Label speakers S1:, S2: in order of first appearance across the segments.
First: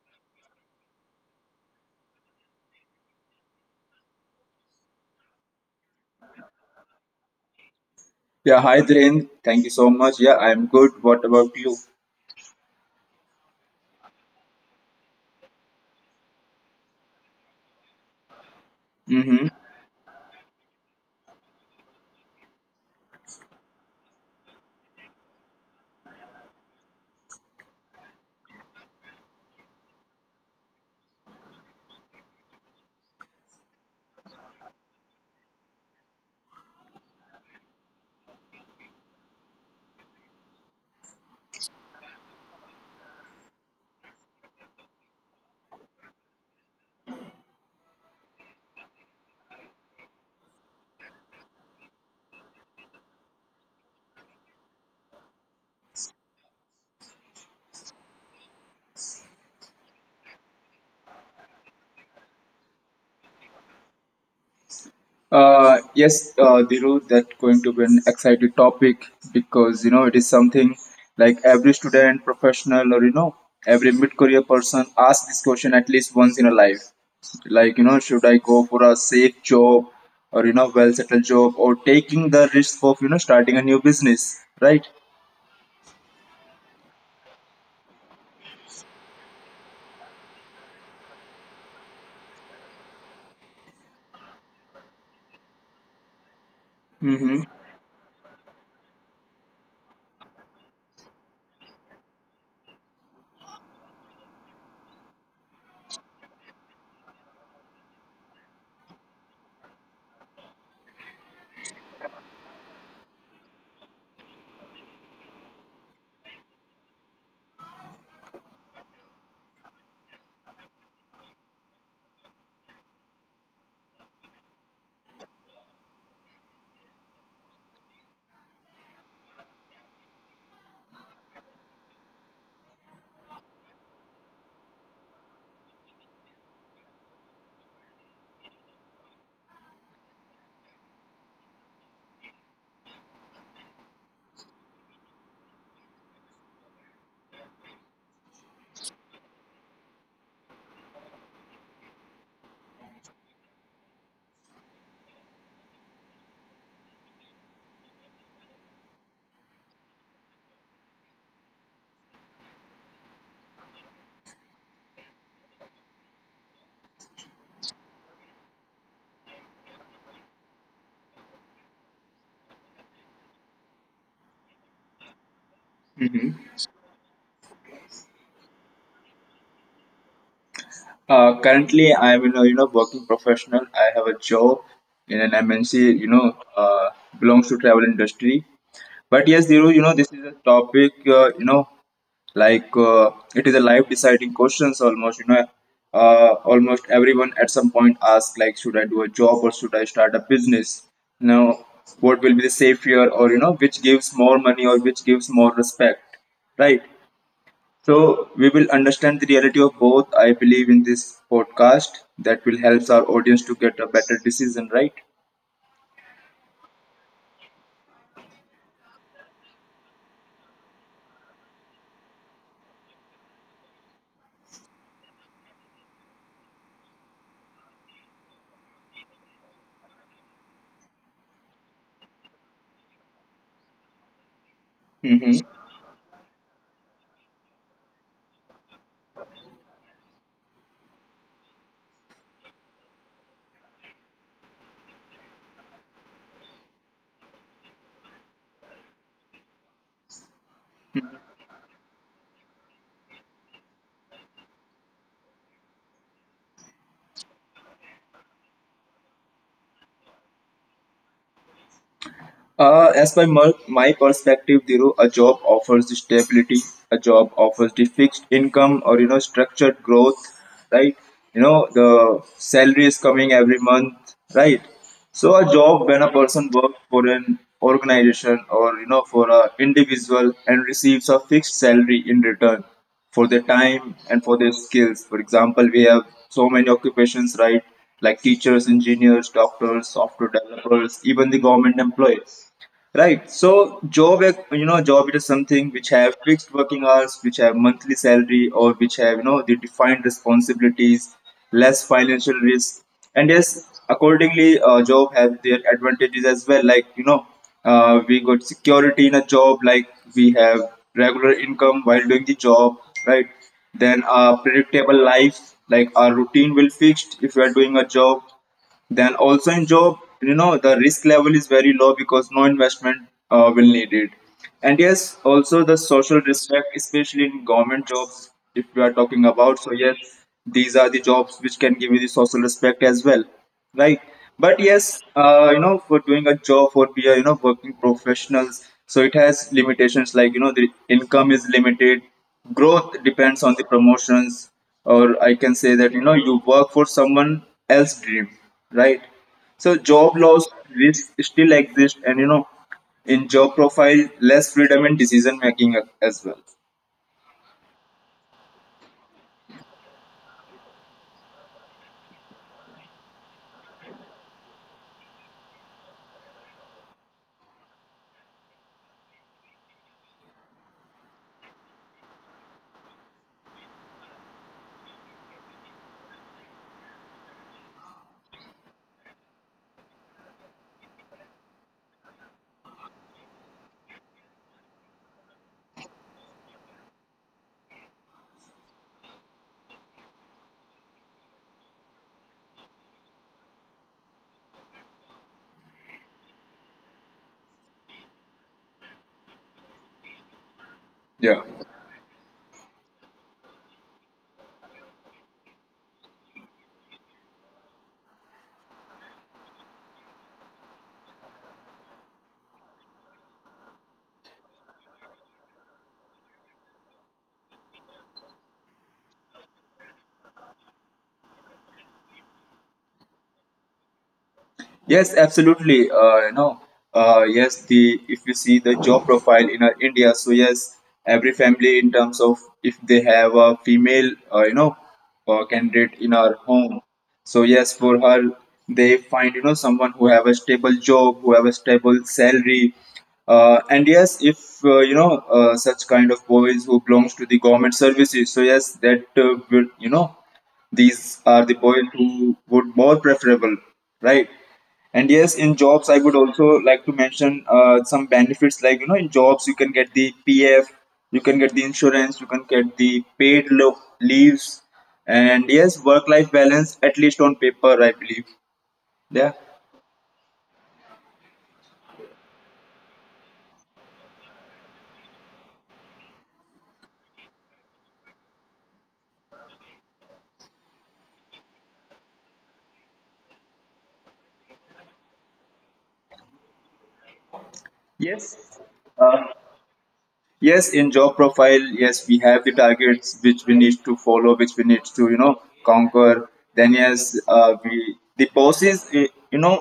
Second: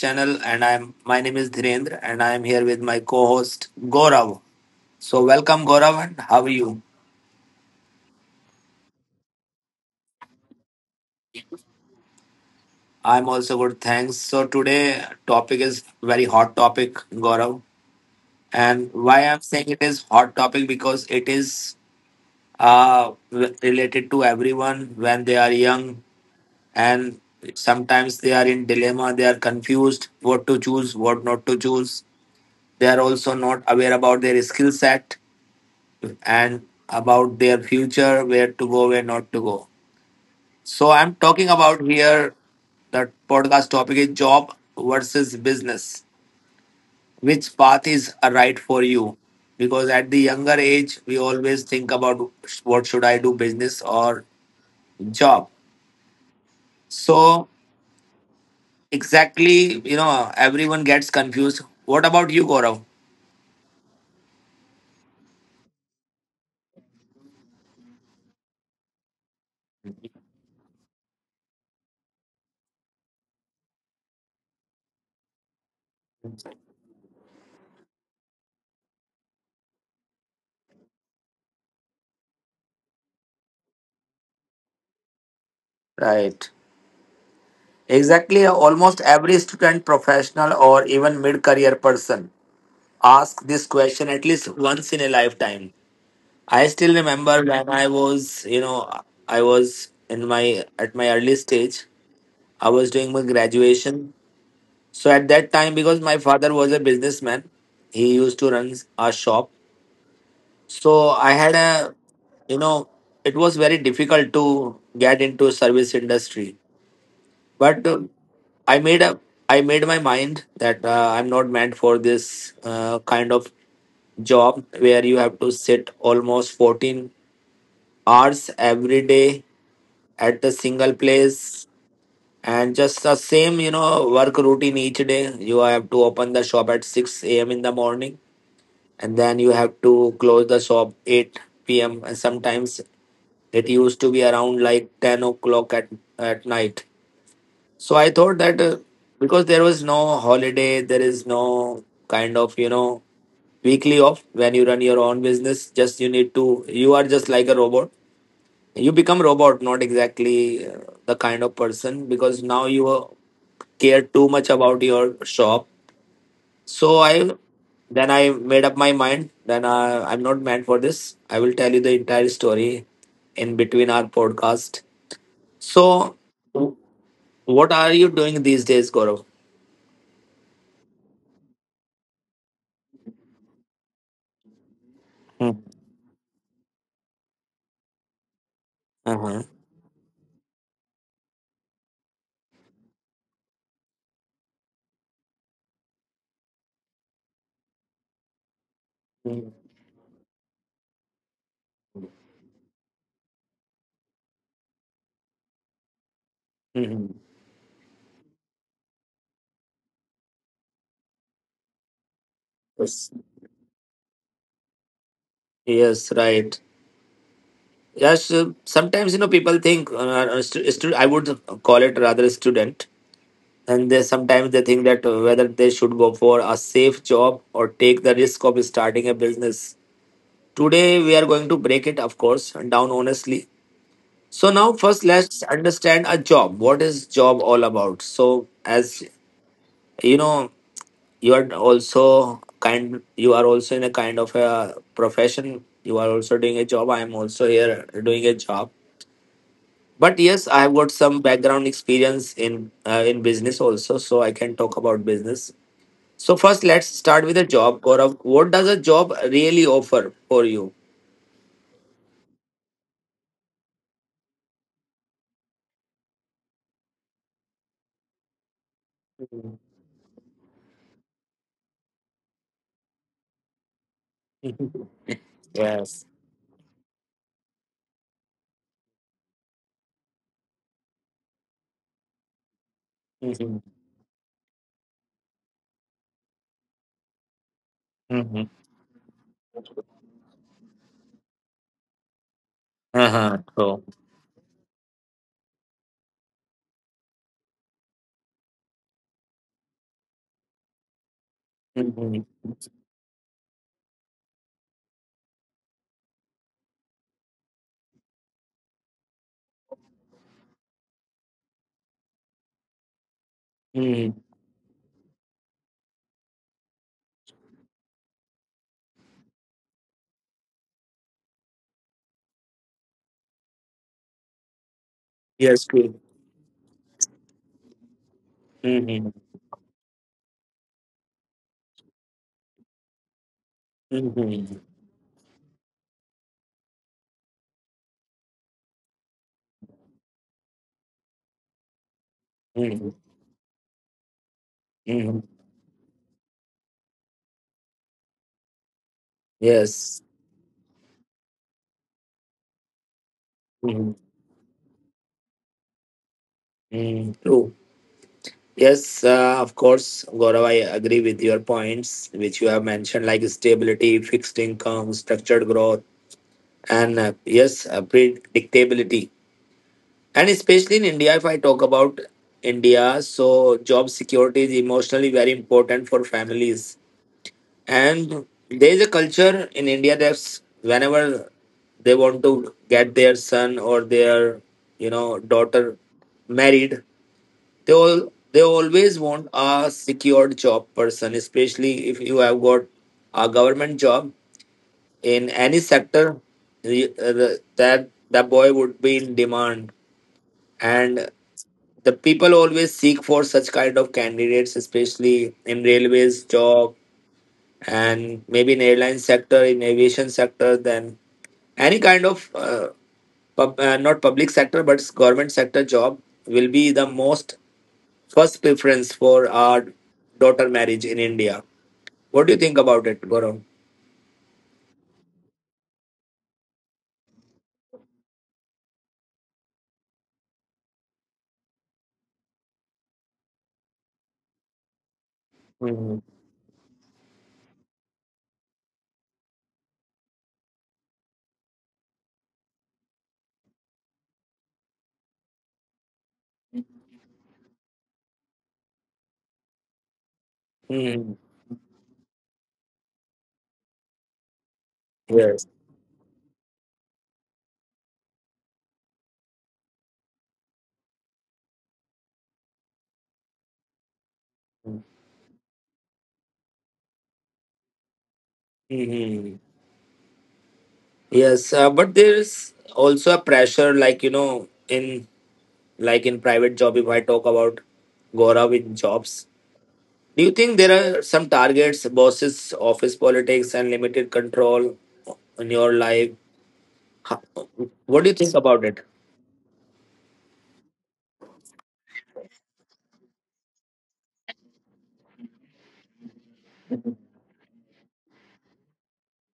S1: channel, and I'm my name is Dhirendra, and I am here with my co-host Gaurav. So welcome Gaurav, and how are you?
S2: Yeah, hi Dhiren. Thank you so much. Yeah, I'm good. What about you?
S1: I'm also good, thanks. So today topic is very hot topic, Gaurav, and why I'm
S2: Mm-hmm.
S1: saying it is hot topic because it is related to everyone when they are young, and sometimes they are in dilemma, they are confused what to choose, what not to choose. They are also not aware about their skill set and about their future, where to go, where not to go. So I'm talking about here the podcast topic is job versus business. Which path is a right for you? Because at the younger age, we always think about what should I do, business or job. So exactly, everyone gets confused. What about you, Gaurav?
S2: Yes, Dhiru, that's going to be an exciting topic because you know it is something like every student, professional, or every mid-career person asks this question at least once in a life. Like you know, should I go for a safe job or well-settled job or taking the risk of starting a new business, right?
S1: Right. Exactly. Almost every student, professional, or even mid career person ask this question at least once in a lifetime. I still
S2: Mm-hmm.
S1: remember when I was, I was in my at my early stage. I was doing my graduation. So at that time, because my father was a businessman, he used to run a shop. So I had a, you know, it was very difficult to get into service industry. But I made a I made my mind that I'm not meant for this kind of job where you have to sit almost 14 hours every day at a single place, and just the same work routine each day. You have to open the shop at 6 a.m. in the morning, and then you have to close the shop 8 p.m., and sometimes it used to be around like 10 o'clock at night. So I thought that, because there was no holiday, there is no kind of weekly off. When you run your own business, just you need to you are just like a robot. You become robot, not exactly the kind of person, because now you care too much about your shop. So I made up my mind then, I'm not meant for this. I will tell you the entire story in between our podcast. So
S2: Mm-hmm.
S1: w- what are you doing these days, Gaurav?
S2: Currently, I'm in a you know working professional. I have a job in an
S1: Hmm.
S2: MNC. Belongs to travel industry. But yes,
S1: Uh-huh.
S2: Dhiru, you know this is a topic. It is a life deciding questions almost. Almost everyone at some point asks like, should I do a job or should I start a business? You know, what will be the safer or which gives more money or which gives more respect, right?
S1: Mhm.
S2: So we will understand the reality of both, I believe, in this podcast that will help our
S1: Yes,
S2: audience to get a better decision, right?
S1: yes, right. Yes, sometimes people think I would call it rather a student, and they sometimes they think that whether they should go for a safe job or take the risk of starting a business. Today we are going to break it, of course, down honestly. So now first
S2: Hmm.
S1: let's understand a job. What is job all about? So as you know, you are also kind. You are also in a kind of a profession. You are also doing a job. I am also here doing a job. But yes, I have got some background experience in business also, so I can talk about business. So first, let's start with a job. Gaurav, what does a job really offer for you?
S2: As by my perspective, Dhiru, a job offers the stability, a job offers the fixed income or, you know, structured growth, right? You know, the salary is coming every month, right?
S1: Mhm. Mhm.
S2: So a job when a
S1: Yes.
S2: person works for an organization or, you know, for an individual and receives a fixed salary in return for their
S1: Hmm.
S2: time and for their skills. For example, we have so many occupations, right? Like teachers,
S1: Hmm.
S2: engineers, doctors, software developers, even the government employees. Right.
S1: Uh-huh.
S2: So
S1: So
S2: job, you know, job it is something which have fixed working hours, which have monthly salary, or which have the defined responsibilities, less financial
S1: hmm,
S2: risk, and yes, accordingly, job have their advantages as well. Like you know, we got security in a job, like we have regular income while doing the job, right? Then a
S1: hmm.
S2: predictable life, like our routine will fixed if we are doing a job then also in job, you know, the risk level is very low because no investment will need it. And yes, also the
S1: Yes.
S2: social
S1: Good.
S2: respect, especially in government jobs, if we are talking
S1: Hmm,
S2: about. So yes, these are the jobs which can give you the social respect as well, right?
S1: hmm,
S2: But
S1: hmm,
S2: yes, you know, for doing a job for we are working professionals, so it has limitations like the income is limited, growth
S1: hmm.
S2: depends on the promotions, or I can say that you work for someone else's dream, right? So job
S1: Yes.
S2: loss risk still exist and you know in job profile
S1: Mm-hmm.
S2: less freedom in decision making as well.
S1: Mm-hmm. Yes, of course, Gaurav, I agree with your points, which you have mentioned, like stability, fixed income, structured growth, and yes, predictability. And especially in India, if I talk about India, so job security is emotionally very important for families. And there is a culture in India that's whenever they want to get their son or their, daughter married, they always want a secured job person, especially if you have got a government job in any sector. That boy would be in demand,
S2: Yeah.
S1: and the people always seek for such kind of candidates, especially in railways job and maybe in airline sector, in aviation sector, then any kind of not public sector but government sector job will be the most first preference for our daughter marriage in India. What do you think about it, Gaurav?
S2: Yes, absolutely. You know, yes, the if you see the job profile in India, so yes, every family in terms of if they have a female, candidate in
S1: Hmm,
S2: our home, so yes, for her they find someone who have a stable job, who have a stable salary, and yes, if such kind of boys who belongs to the government services, so yes, that will you know these are
S1: hmm.
S2: the boys who would more preferable, right? And yes, in
S1: Yes.
S2: jobs, I would also like to mention some benefits like, you know, in jobs, you can get the PF, you can get the insurance, you can get the leaves. And yes, work life balance, at least on paper, I believe. Yeah.
S1: Hmm. Yes, but there is also a pressure, like in like in private job. If I talk about Gaurav in jobs, do you think there are some targets, bosses, office politics, and limited control in your life? Ho- What do you
S2: Yes.
S1: think about it?
S2: Uh, yes, in job profile, yes, we have the targets which we need to follow, which we need to, you know, conquer. Then, yes, we, the bosses, eh, you know,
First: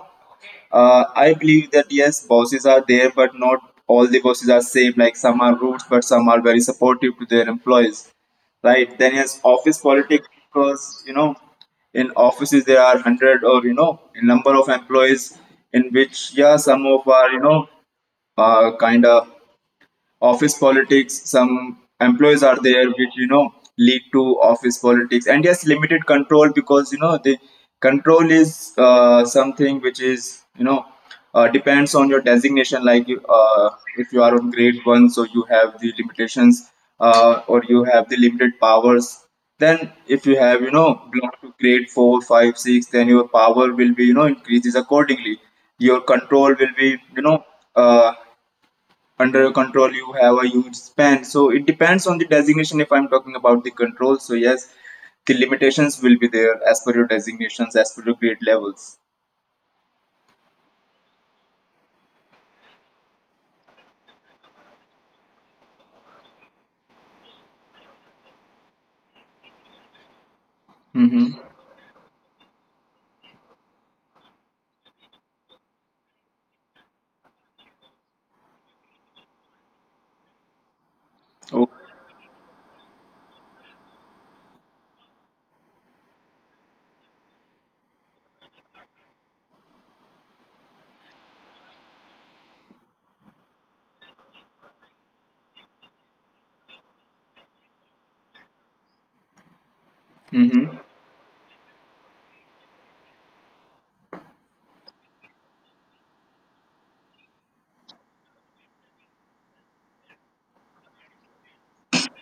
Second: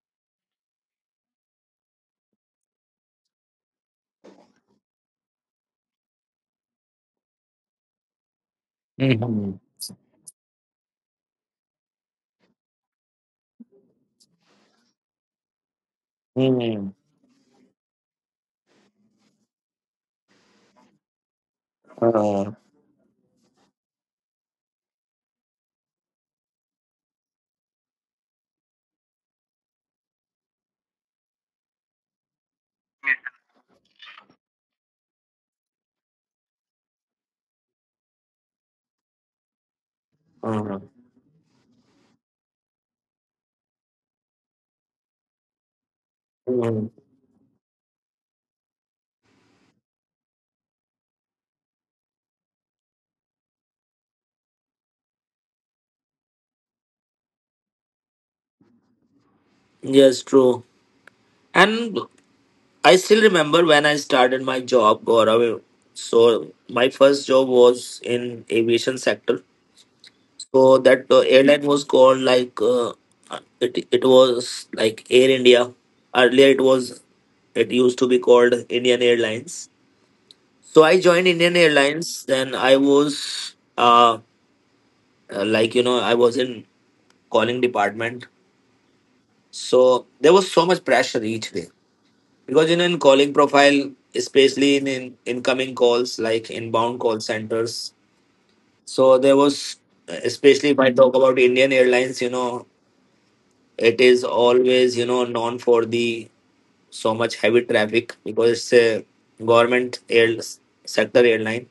S2: I believe that yes, bosses are there, but not all the bosses are same. Like some are rude, but some are very supportive to their employees, right? Then yes,
S1: Hmm,
S2: office politics, because you know, in offices there are hundred or you know, a number of employees in which yeah, some
S1: hmm.
S2: of are you know, kind of office politics some employees
S1: Uh,
S2: are there which you know lead to office politics, and yes limited control because you know the control is something which is depends on your designation like if you are on grade 1, so you have the limitations, or you have the limited powers, then if you have you
S1: uh,
S2: know belong to grade 4, 5, 6, then your power will be you know increases accordingly, your control will
S1: mhm.
S2: be uh, under your control you have a huge span, so it depends on the designation if I'm talking about the control. So yes, the limitations will be there as per your designations, as per your grade levels.
S1: Yes, true. And I still remember when I started my job, Gaurav. So my first job was in aviation sector. So that
S2: Mm-hmm.
S1: airline was called like It was like Air India. Earlier, it used to be called Indian Airlines. So I
S2: Oh.
S1: joined Indian Airlines. Then I was like I was in calling department. So there was so much pressure each day, because in calling profile, especially in incoming calls like inbound call centers. So there was,
S2: Mm-hmm.
S1: especially if I talk about Indian Airlines, it is always known for the so much heavy traffic, because it's a government air sector airline.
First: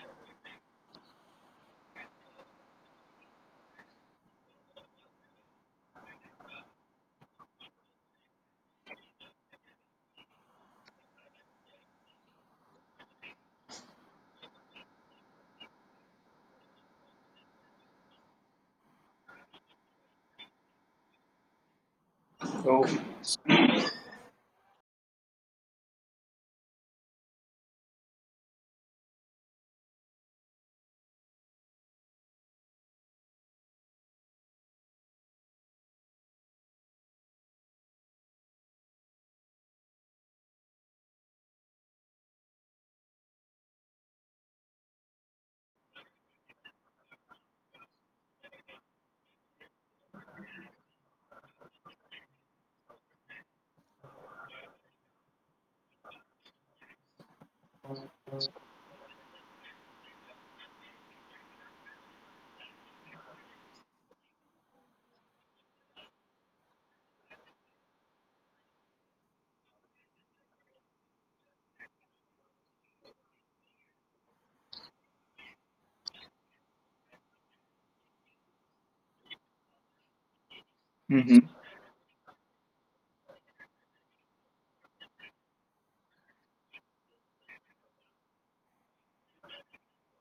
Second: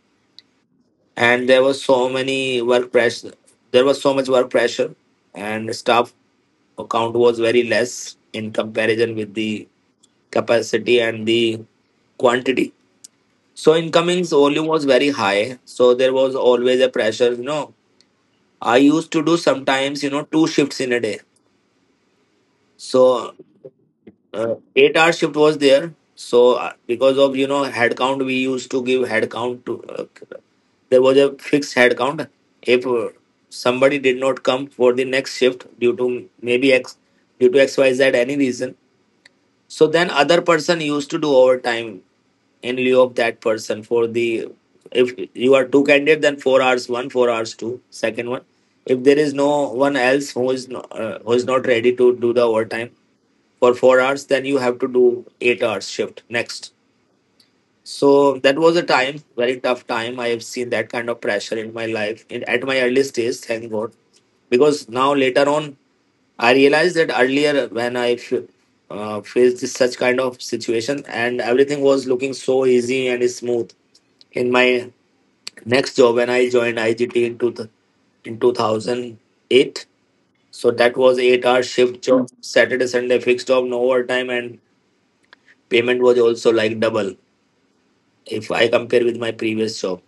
S1: And there was so many work pressure. There was so much work pressure, and staff count was very less in comparison with the capacity and the quantity. So incomings volume was very high. So there was always a pressure. You know, I used to do sometimes two shifts in a day.
S2: Oh.
S1: So 8 hour shift was there. So because of head count, we used to give head count to. There was a fixed head count. If somebody did not come for the next shift due to maybe X due to X Y Z any reason, so then other person used to do overtime in lieu of that person for the, if you are two candidate, then 4 hours 1, 4 hours 2 second one. If there is no one else who is who is not ready to do the overtime for 4 hours, then you have to do 8 hours shift next. So that was a time, very tough time. I have seen that kind of pressure in my life at my early stage. Thank god, because now later on I realized that earlier when I faced such kind of situation, and everything was looking so easy and smooth. In my next job, when I joined IGT in 2008, so that was
S2: Mm-hmm.
S1: 8 hour shift job, Saturday, Sunday fixed job, no overtime, and payment was also like double if I compare with my previous job.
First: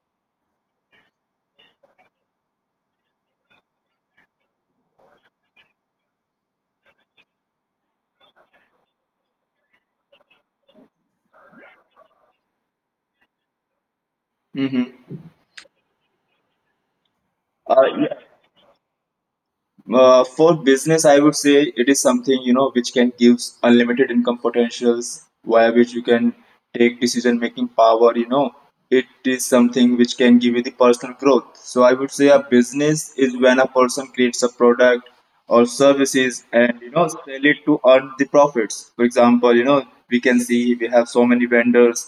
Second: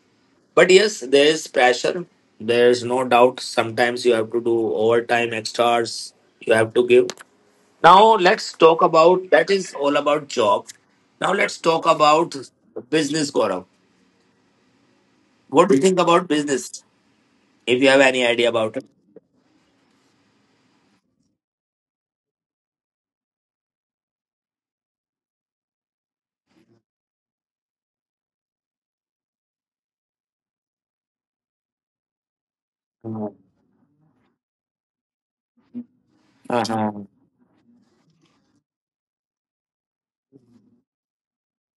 S1: But yes, there is pressure. There is no doubt. Sometimes you have to do overtime, extras. You have to give. Now let's talk about, that is all about job. Now let's talk about business, Gaurav.
S2: Mm-hmm.
S1: What do you think about business?
S2: Uh,
S1: If you have
S2: yeah.
S1: any idea about it.
S2: For business, I would say it is something which can give unlimited income potentials via which you can take decision making power. You know, it is something which can give you the personal growth. So I would say a business is
S1: Uh-huh.
S2: when a person creates a product or services and
S1: Uh-huh.
S2: sell it to earn the profits. For example, you know we can see we have so many vendors,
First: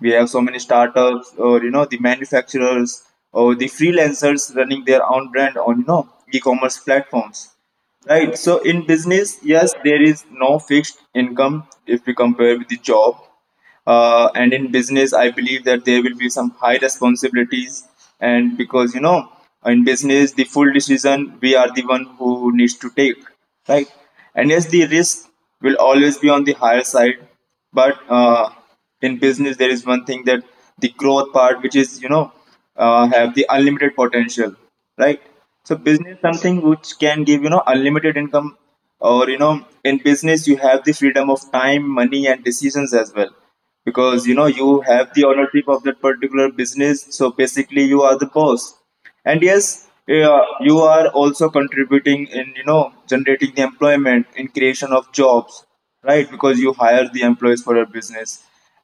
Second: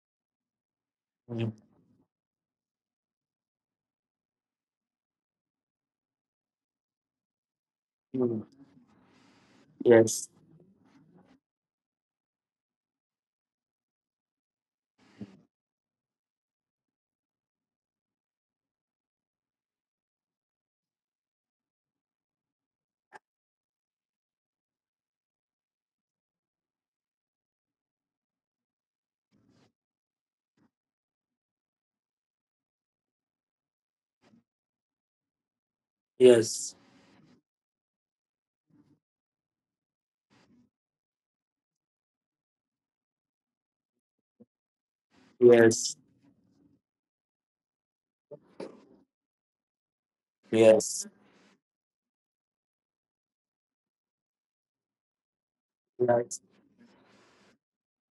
S2: we have so many startups or the manufacturers or the freelancers running their own brand on e-commerce platforms. Right. So
S1: Mhm.
S2: in business, yes, there is
S1: Yes.
S2: no fixed income if we compare with the job. And in business, I believe that there will be some high responsibilities. And because, you know, in business, the full decision, we are the one who needs to take, right? And yes, the risk will always be on the higher side. But in business there is one thing that the growth part which is have the unlimited potential, right? So business something which
S1: Yes.
S2: can give unlimited income or in business you have the freedom of time money and decisions as well, because you know you have the ownership of that particular
S1: Yes.
S2: business, so basically you are the boss. And yes, you are also
S1: Yes.
S2: contributing in generating the employment in creation of jobs, right? Because you hire
S1: Yes.
S2: the employees for your business,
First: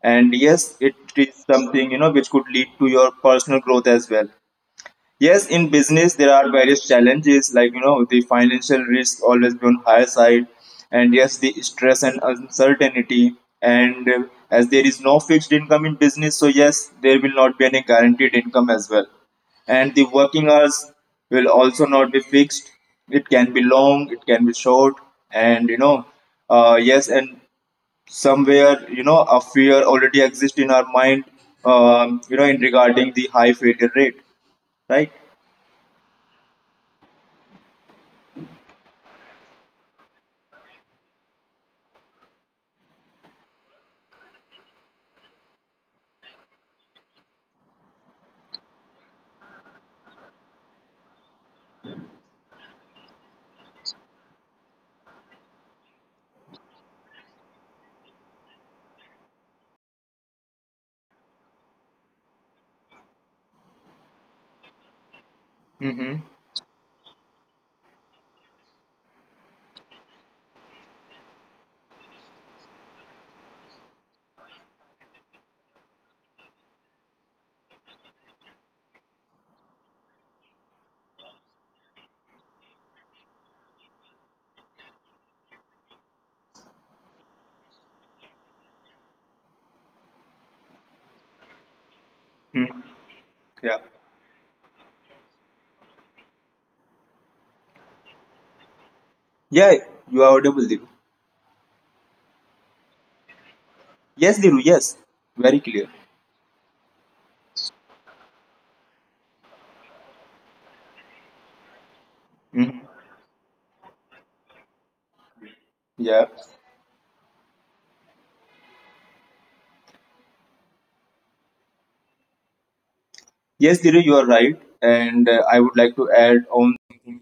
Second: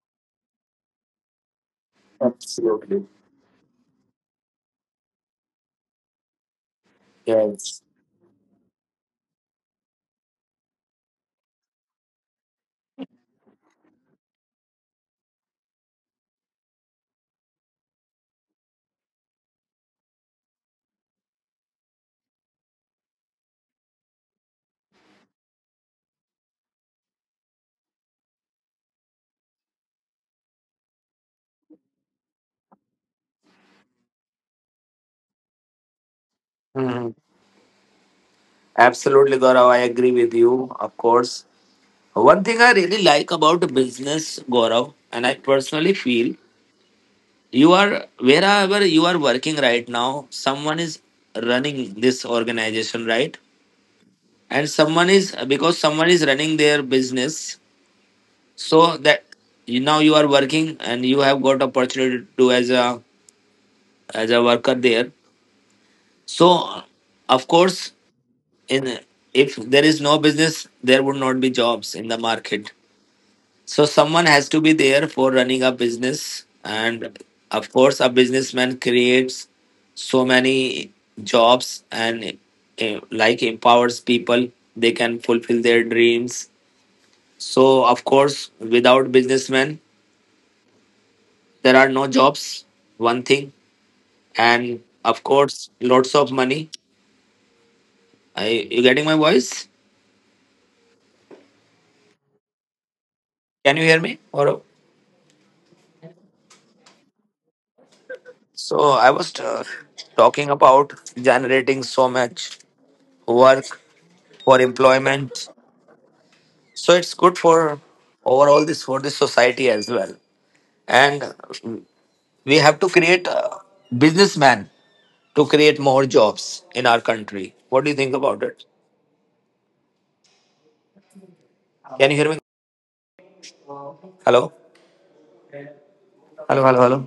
S2: and yes it is something which could lead to your
S1: Absolutely.
S2: personal growth as well. Yes, in business there are various challenges like
S1: Yes.
S2: the financial risk always be on higher side, and yes the stress and uncertainty. And as there is no fixed income in business, so yes there will not be any guaranteed income as well. And the working hours will also not be fixed. It can be long, it can be short, and uh, yes, and somewhere you know a fear already exists in our mind, you know, in regarding the high failure rate, right?
S1: Hmm. Absolutely, Gaurav. I agree with you, of course. One thing I really like about business, Gaurav, and I personally feel, you are wherever you are working right now, someone is running this organization, right? And someone is, because someone is running their business, so that, you now you are working and you have got opportunity to as a, as a worker there.
S2: Mm-hmm.
S1: So of course, in if there is no business, there would not be jobs in the market. So someone has to be there for running a business, and of course, a businessman creates so many jobs and like empowers people. They can fulfill their dreams. So of course, without businessmen, there are no jobs. One
S2: Hmm.
S1: thing,
S2: Yeah.
S1: and of course, lots of money. You getting my voice?
S2: Yeah, you are audible, Dhiru.
S1: Can you hear me? Or
S2: Yes, Dhiru, yes. Very clear.
S1: so I was talking about generating so much
S2: Hmm.
S1: work for employment, so it's
S2: Yeah.
S1: good for overall this for the society as well. And mm, we have to create a businessman
S2: Yes, Dhiru, you are
S1: to
S2: right.
S1: create more
S2: And I
S1: jobs
S2: would
S1: in
S2: like
S1: our
S2: to add
S1: country.
S2: on
S1: What do you think about it? Can you hear me? Hello, hello, hello, hello.